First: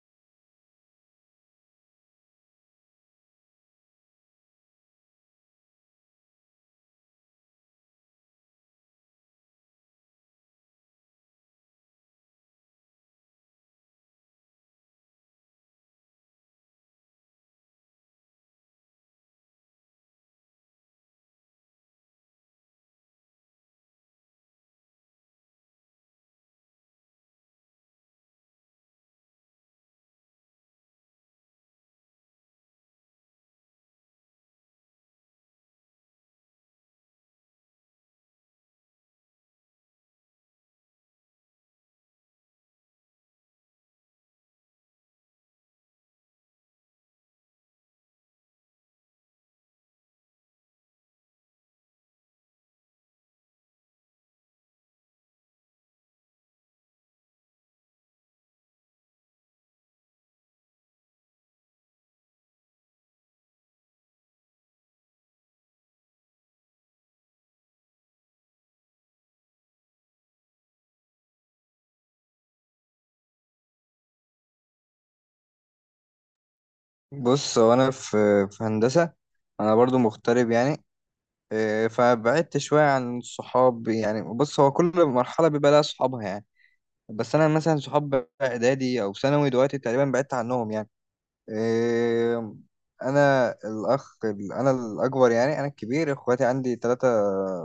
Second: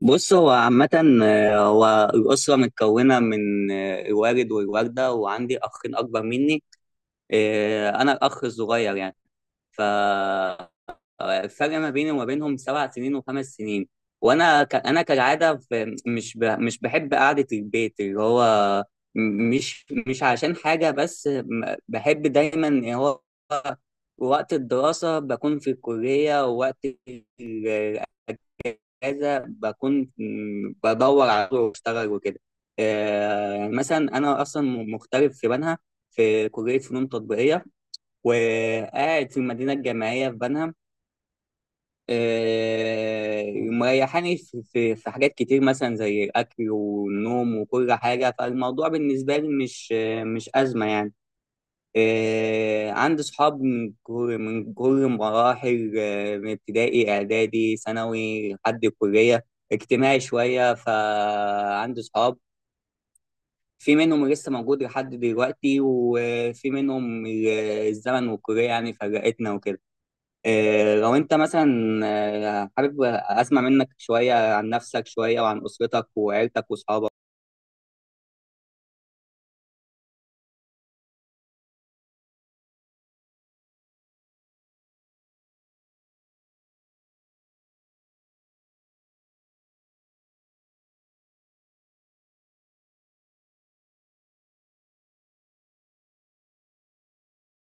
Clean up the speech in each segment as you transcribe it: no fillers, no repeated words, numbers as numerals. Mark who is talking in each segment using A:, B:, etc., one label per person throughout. A: بص، هو عامة. هو الأسرة متكونة من الوالد والوالدة، وعندي أخين أكبر مني. أنا الأخ الصغير يعني. فالفرق ما بيني وما بينهم 7 سنين وخمس سنين. أنا كالعادة، مش بحب قعدة البيت اللي هو مش عشان حاجة، بس بحب دايما اللي هو وقت الدراسة بكون في الكلية، ووقت اجازه بكون بدور على طول واشتغل وكده. يعني مثلا انا اصلا مغترب في بنها، في كليه فنون تطبيقيه، وقاعد في المدينه الجامعيه في بنها. مريحاني في حاجات كتير، مثلا زي الاكل والنوم وكل حاجه. فالموضوع بالنسبه لي مش مش ازمه يعني. عندي صحاب من كل مراحل، من ابتدائي، اعدادي، ثانوي لحد الكليه. اجتماعي شويه، فعندي صحاب في منهم لسه موجود لحد دلوقتي، وفي منهم الزمن والكليه يعني فرقتنا وكده. لو انت مثلا، حابب اسمع منك شويه عن نفسك شويه، وعن اسرتك وعيلتك واصحابك.
B: بص، هو انا في هندسه. انا برضو مغترب يعني إيه، فبعدت شويه عن الصحاب يعني. بص، هو كل مرحله بيبقى لها صحابها يعني. بس انا مثلا صحاب اعدادي او ثانوي دلوقتي تقريبا بعدت عنهم يعني. إيه، انا الاخ انا الاكبر يعني، انا الكبير. اخواتي عندي 3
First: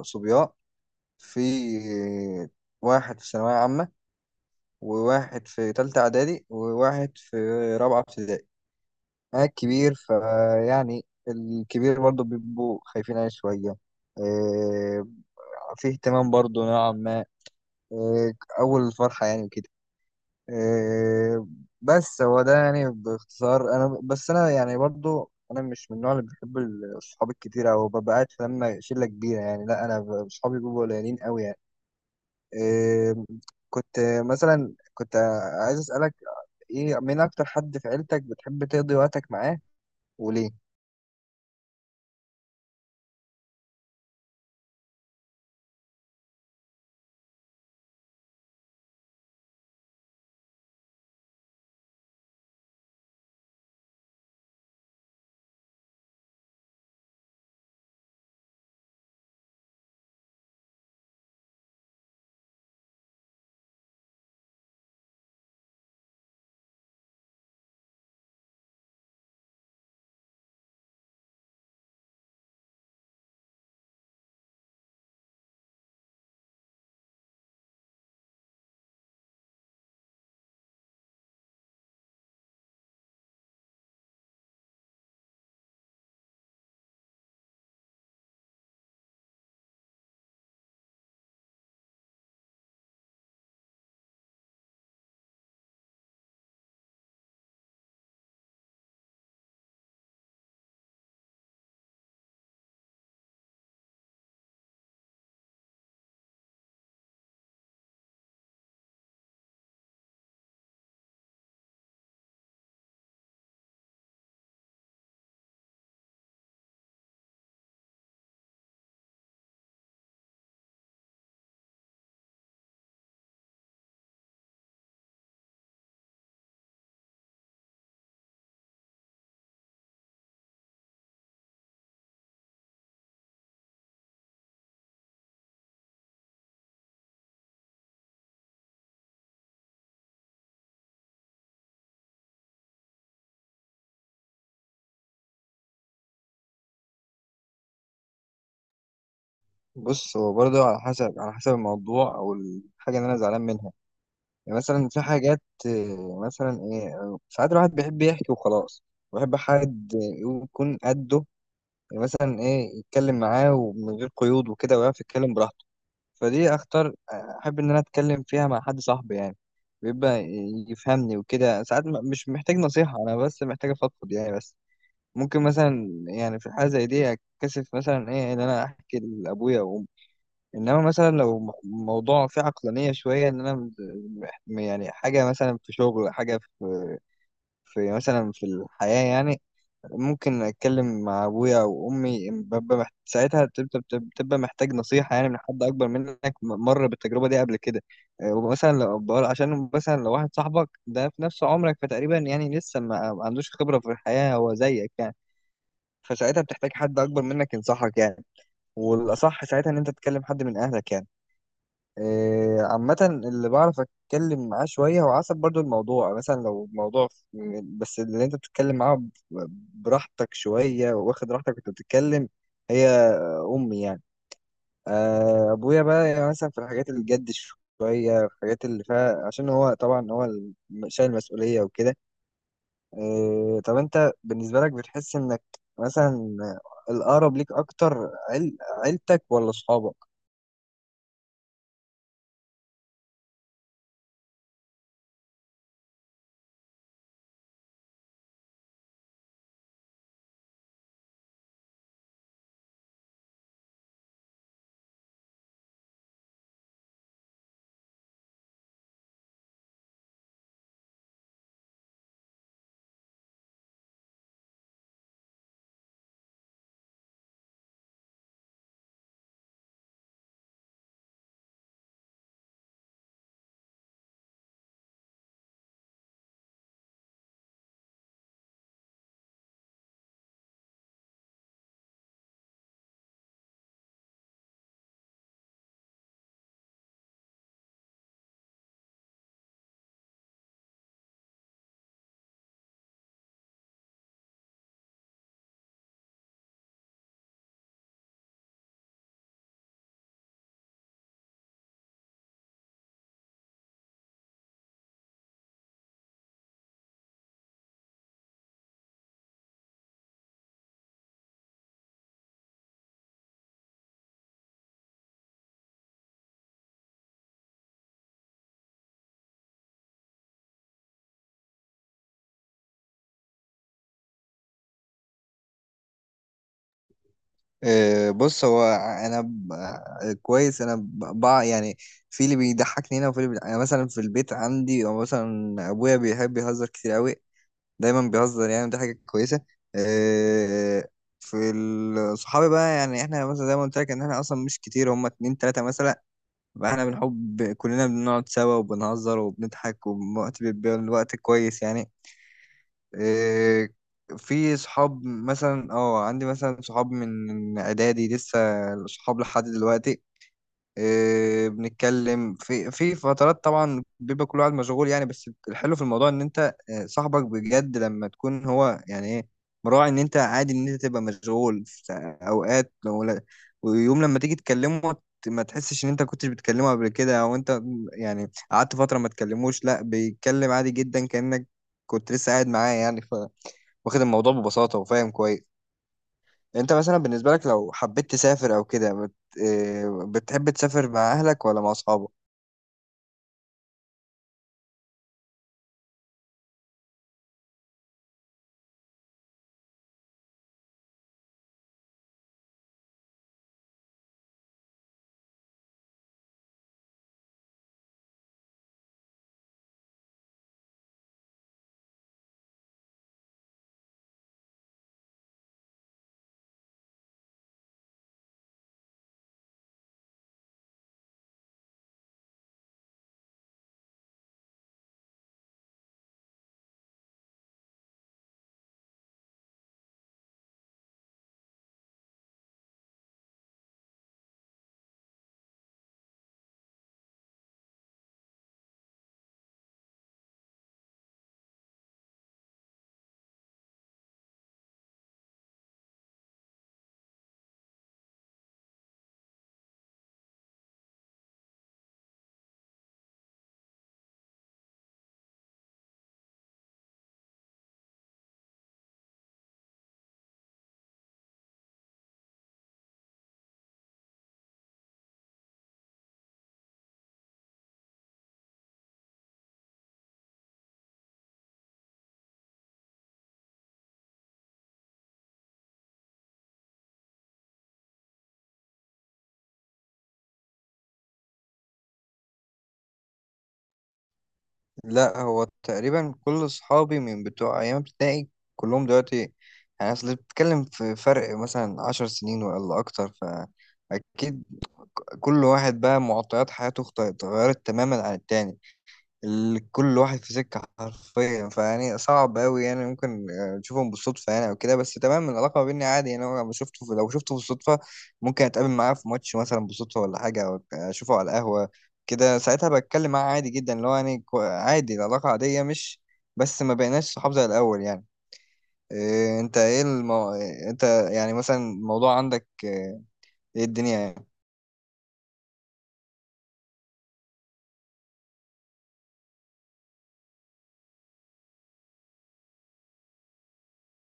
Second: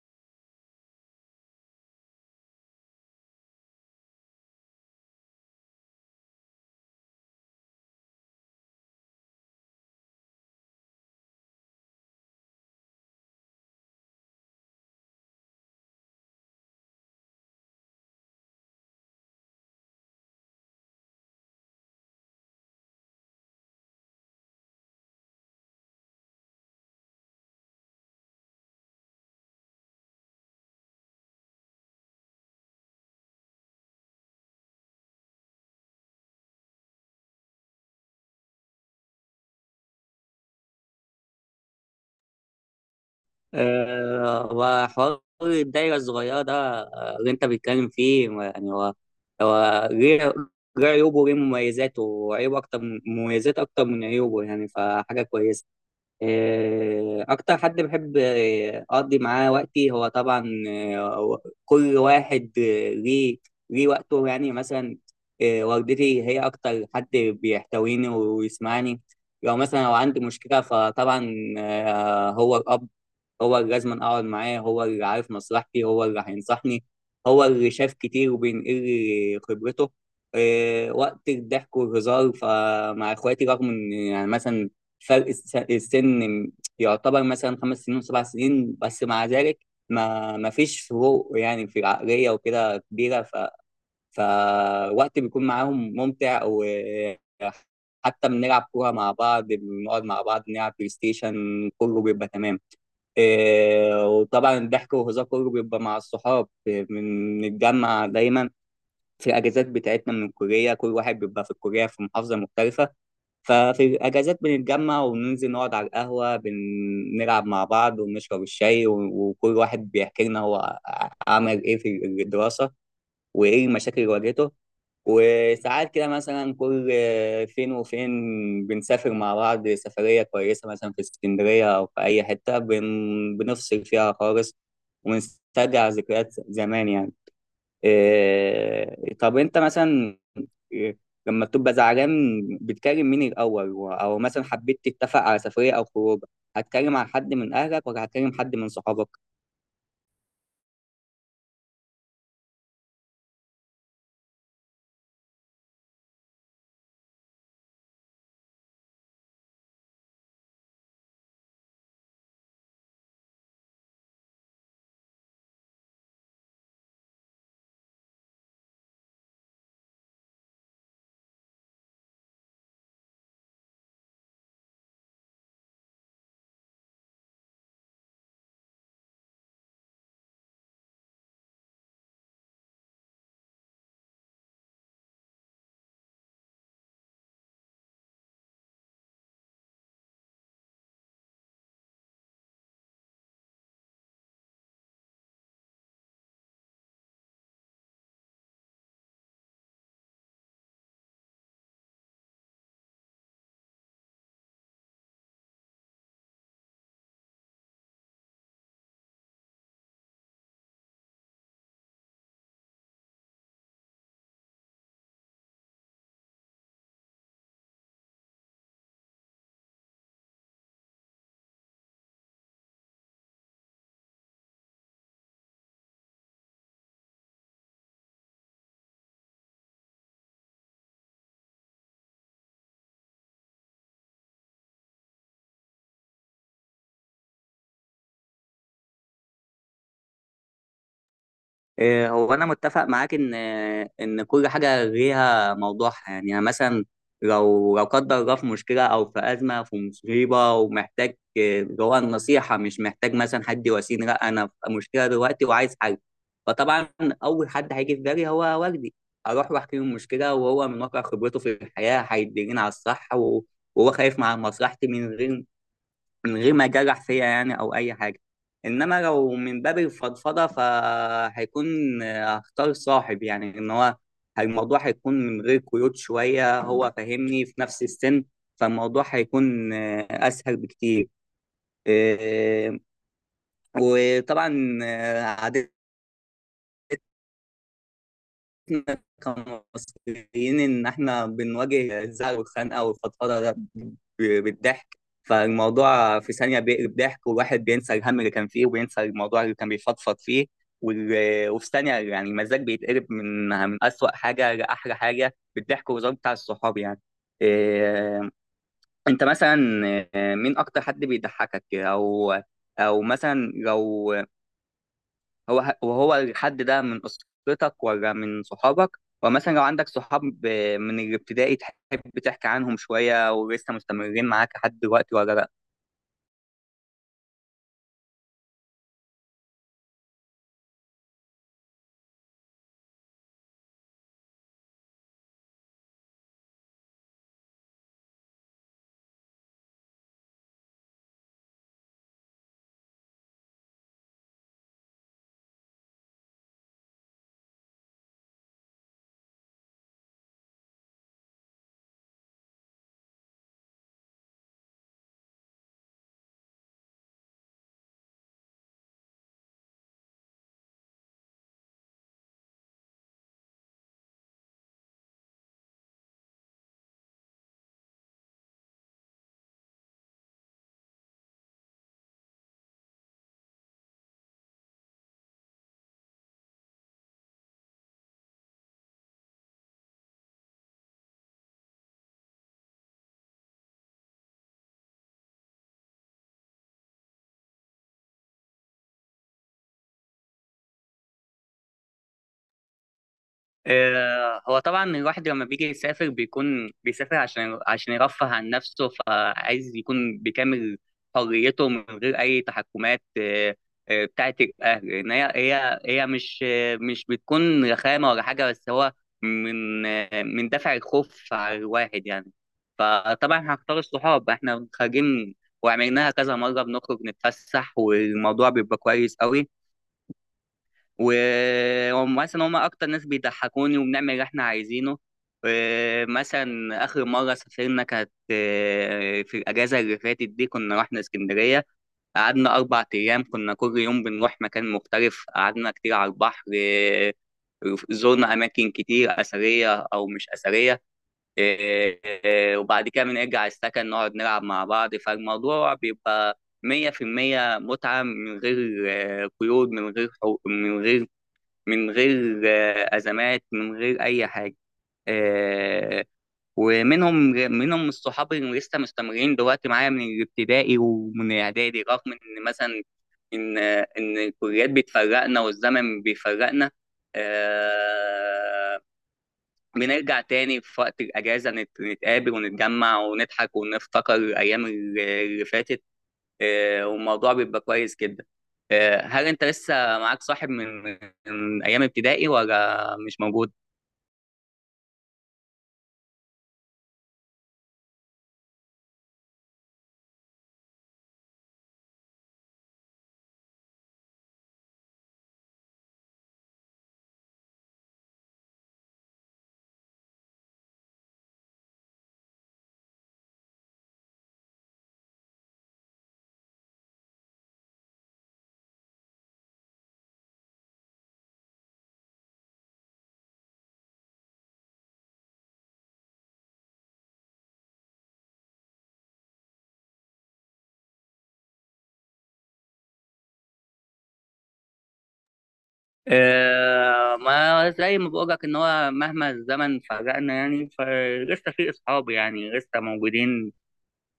B: صبيان. في واحد في ثانويه عامه، وواحد في ثالثه اعدادي، وواحد في رابعه ابتدائي. أنا الكبير، فيعني الكبير برضه بيبقوا خايفين عليه شوية. إيه، في اهتمام برضه نوعا ما. إيه، أول الفرحة يعني وكده. إيه، بس هو ده يعني باختصار. أنا بس أنا يعني برضه أنا مش من النوع اللي بيحب الصحاب الكتير، أو ببقى قاعد في لما شلة كبيرة يعني. لا، أنا صحابي بيبقوا قليلين أوي يعني. إيه، كنت مثلا كنت عايز أسألك إيه، مين أكتر حد في عيلتك بتحب تقضي وقتك معاه، وليه؟
A: وحوار الدايرة الصغيرة ده، اللي أنت بتتكلم فيه، يعني هو ليه عيوبه وليه مميزاته، وعيوبه أكتر من مميزاته أكتر من عيوبه يعني، فحاجة كويسة. أكتر حد بحب أقضي معاه وقتي هو طبعا، كل واحد ليه وقته يعني مثلا. والدتي هي أكتر حد بيحتويني ويسمعني. لو مثلا عندي مشكلة، فطبعا هو الأب، هو اللي لازم اقعد معاه، هو اللي عارف مصلحتي، هو اللي هينصحني، هو اللي شاف كتير وبينقل لي خبرته. إيه، وقت الضحك والهزار فمع اخواتي، رغم ان يعني مثلا فرق السن يعتبر مثلا 5 سنين وسبع سنين، بس مع ذلك ما فيش فروق يعني في العقلية وكده كبيرة، فوقت بيكون معاهم ممتع، وحتى بنلعب كورة مع بعض، بنقعد مع بعض نلعب بلاي ستيشن، كله بيبقى تمام. إيه، وطبعا الضحك والهزار كله بيبقى مع الصحاب. إيه، بنتجمع دايما في الاجازات بتاعتنا من الكليه. كل واحد بيبقى في الكليه في محافظه مختلفه، ففي الاجازات بنتجمع وننزل نقعد على القهوه، بنلعب مع بعض ونشرب الشاي، وكل واحد بيحكي لنا هو عمل ايه في الدراسه، وايه المشاكل اللي واجهته. وساعات كده مثلا كل فين وفين بنسافر مع بعض سفرية كويسة، مثلا في اسكندرية أو في أي حتة بنفصل فيها خالص ونسترجع ذكريات زمان يعني. إيه، طب أنت مثلا، إيه، لما بتبقى زعلان بتكلم مين الأول، أو مثلا حبيت تتفق على سفرية أو خروج، هتكلم على حد من أهلك ولا هتكلم حد من صحابك؟
B: بص، هو برضه على حسب الموضوع او الحاجه اللي انا زعلان منها. يعني مثلا في حاجات مثلا ايه، ساعات الواحد بيحب يحكي وخلاص. بيحب حد يكون قده، يعني مثلا ايه، يتكلم معاه ومن غير قيود وكده، ويعرف يتكلم براحته. فدي اختار احب ان انا اتكلم فيها مع حد صاحبي يعني. بيبقى يفهمني وكده. ساعات مش محتاج نصيحه انا، بس محتاج افضفض يعني. بس ممكن مثلا يعني في حاجه زي دي اتكسف مثلا ايه ان انا احكي لابويا. انما مثلا لو موضوع فيه عقلانيه شويه ان انا، يعني حاجه مثلا في شغل، حاجه في مثلا في الحياه يعني، ممكن اتكلم مع ابويا او امي. ساعتها بتبقى محتاج نصيحه يعني، من حد اكبر منك مر بالتجربه دي قبل كده. آه، ومثلا عشان مثلا لو واحد صاحبك ده في نفس عمرك، فتقريبا يعني لسه ما عندوش خبره في الحياه، هو زيك يعني. فساعتها بتحتاج حد اكبر منك ينصحك يعني، والاصح ساعتها ان انت تتكلم حد من اهلك يعني. إيه، عامة اللي بعرف أتكلم معاه شوية، هو حسب برضو الموضوع. مثلا لو موضوع بس اللي أنت بتتكلم معاه براحتك شوية، واخد راحتك وأنت بتتكلم، هي أمي يعني. آه، أبويا بقى يعني مثلا في الحاجات اللي جد شوية، في الحاجات اللي فيها، عشان هو طبعا هو شايل مسؤولية وكده. إيه، طب أنت بالنسبة لك بتحس إنك مثلا الأقرب ليك أكتر عيلتك ولا أصحابك؟
A: إيه، هو انا متفق معاك ان كل حاجه ليها موضوعها يعني. أنا مثلا لو قدر الله في مشكله او في ازمه في مصيبه، ومحتاج اللي هو النصيحه، مش محتاج مثلا حد يواسيني. لا، انا في مشكله دلوقتي وعايز حل. فطبعا اول حد هيجي في بالي هو والدي، اروح واحكي له المشكله، وهو من واقع خبرته في الحياه هيدلني على الصح، وهو خايف مع مصلحتي، من غير ما يجرح فيا يعني او اي حاجه. انما لو من باب الفضفضه، فهيكون هختار صاحب يعني، ان هو الموضوع هيكون من غير قيود شويه، هو فاهمني في نفس السن، فالموضوع هيكون اسهل بكتير. إيه، وطبعا عادة إحنا كمصريين إن إحنا بنواجه الزعل والخنقة والفضفضة ده بالضحك. فالموضوع في ثانية بيقلب ضحك، والواحد بينسى الهم اللي كان فيه، وبينسى الموضوع اللي كان بيفضفض فيه. وفي ثانية يعني المزاج بيتقلب من أسوأ حاجة لأحلى حاجة بالضحك والهزار بتاع الصحاب يعني. إيه، أنت مثلا، إيه، مين أكتر حد بيضحكك، أو مثلا لو هو وهو الحد ده من أسرتك ولا من صحابك؟ ومثلا لو عندك صحاب من الابتدائي، تحب تحكي عنهم شوية؟ ولسه مستمرين معاك لحد دلوقتي ولا لأ؟
B: آه، بص، هو انا كويس انا بقى يعني. في اللي بيضحكني هنا وفي اللي بيضحك. انا مثلا في البيت عندي، او مثلا ابويا بيحب يهزر كتير قوي، دايما بيهزر يعني، دي حاجه كويسه. آه، في صحابي بقى يعني، احنا مثلا زي ما قلت لك، ان احنا اصلا مش كتير، هم اتنين تلاته مثلا. فاحنا بنحب كلنا بنقعد سوا وبنهزر وبنضحك، ووقت بيبقى الوقت كويس يعني. إيه، في صحاب مثلا اه، عندي مثلا صحاب من اعدادي، لسه صحاب لحد دلوقتي. إيه، بنتكلم في فترات طبعا، بيبقى كل واحد مشغول يعني. بس الحلو في الموضوع ان انت، صاحبك بجد لما تكون هو يعني ايه، مراعي ان انت عادي ان انت تبقى مشغول في اوقات. لو لا- ويوم لما تيجي تكلمه، ما تحسش ان انت كنتش بتكلمه قبل كده، او انت يعني قعدت فترة ما تكلموش. لا، بيتكلم عادي جدا كأنك كنت لسه قاعد معاه يعني، واخد الموضوع ببساطة وفاهم كويس يعني. انت مثلا بالنسبة لك لو حبيت تسافر او كده بت... آه، بتحب تسافر مع اهلك ولا مع اصحابك؟
A: هو طبعا الواحد لما بيجي يسافر بيكون بيسافر عشان يرفه عن نفسه، فعايز يكون بكامل حريته من غير اي تحكمات، بتاعت الاهل، ان هي مش مش بتكون رخامه ولا حاجه، بس هو من دافع الخوف على الواحد يعني. فطبعا هختار الصحاب. احنا خارجين وعملناها كذا مره، بنخرج نتفسح والموضوع بيبقى كويس قوي. وهم مثلا اكتر ناس بيضحكوني، وبنعمل اللي احنا عايزينه. مثلا اخر مره سافرنا كانت في الاجازه اللي فاتت دي، كنا رحنا اسكندريه. قعدنا 4 ايام، كنا كل يوم بنروح مكان مختلف، قعدنا كتير على البحر. زرنا اماكن كتير اثريه او مش اثريه. وبعد كده بنرجع السكن نقعد نلعب مع بعض، فالموضوع بيبقى 100% متعة، من غير قيود، من غير حقوق، من غير أزمات، من غير أي حاجة. آه، ومنهم الصحاب اللي لسه مستمرين دلوقتي معايا من الابتدائي ومن الإعدادي، رغم إن مثلا إن الكليات بتفرقنا والزمن بيفرقنا. آه، بنرجع تاني في وقت الأجازة، نتقابل ونتجمع ونضحك ونفتكر الأيام اللي فاتت. والموضوع بيبقى كويس جدا. هل انت لسه معاك صاحب من ايام ابتدائي ولا مش موجود؟
B: لا، هو تقريبا كل اصحابي من بتوع ايام ابتدائي، كلهم دلوقتي يعني. اصل بتتكلم في فرق مثلا 10 سنين ولا اكتر، فاكيد كل واحد بقى معطيات حياته اتغيرت تماما عن التاني. كل واحد في سكة حرفيا، فيعني صعب أوي يعني. ممكن تشوفهم بالصدفة يعني أو كده، بس تمام، العلاقة ما بيني عادي يعني. لو شفته بالصدفة، ممكن أتقابل معاه في ماتش مثلا بالصدفة ولا حاجة، أو أشوفه على القهوة كده، ساعتها بتكلم معاه عادي جدا، اللي هو يعني عادي، العلاقة عادية، مش بس ما بقيناش صحاب زي الأول يعني. إيه، أنت إيه المو... إيه أنت يعني مثلا الموضوع عندك إيه، إيه الدنيا يعني.
A: ما زي ما بقولك ان هو مهما الزمن فرقنا يعني فلسه في اصحاب يعني لسه موجودين.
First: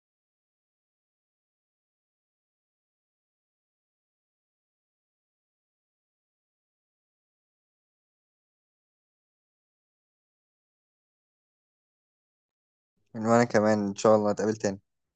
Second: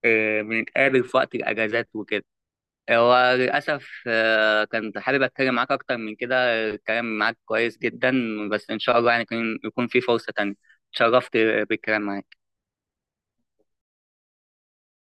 A: بنتقابل في وقت الاجازات وكده. هو للأسف كنت حابب أتكلم معاك أكتر من كده. الكلام معاك كويس جدا، بس إن شاء الله يعني يكون في فرصة تانية. اتشرفت بالكلام معاك.
B: وأنا كمان إن شاء الله نتقابل تاني.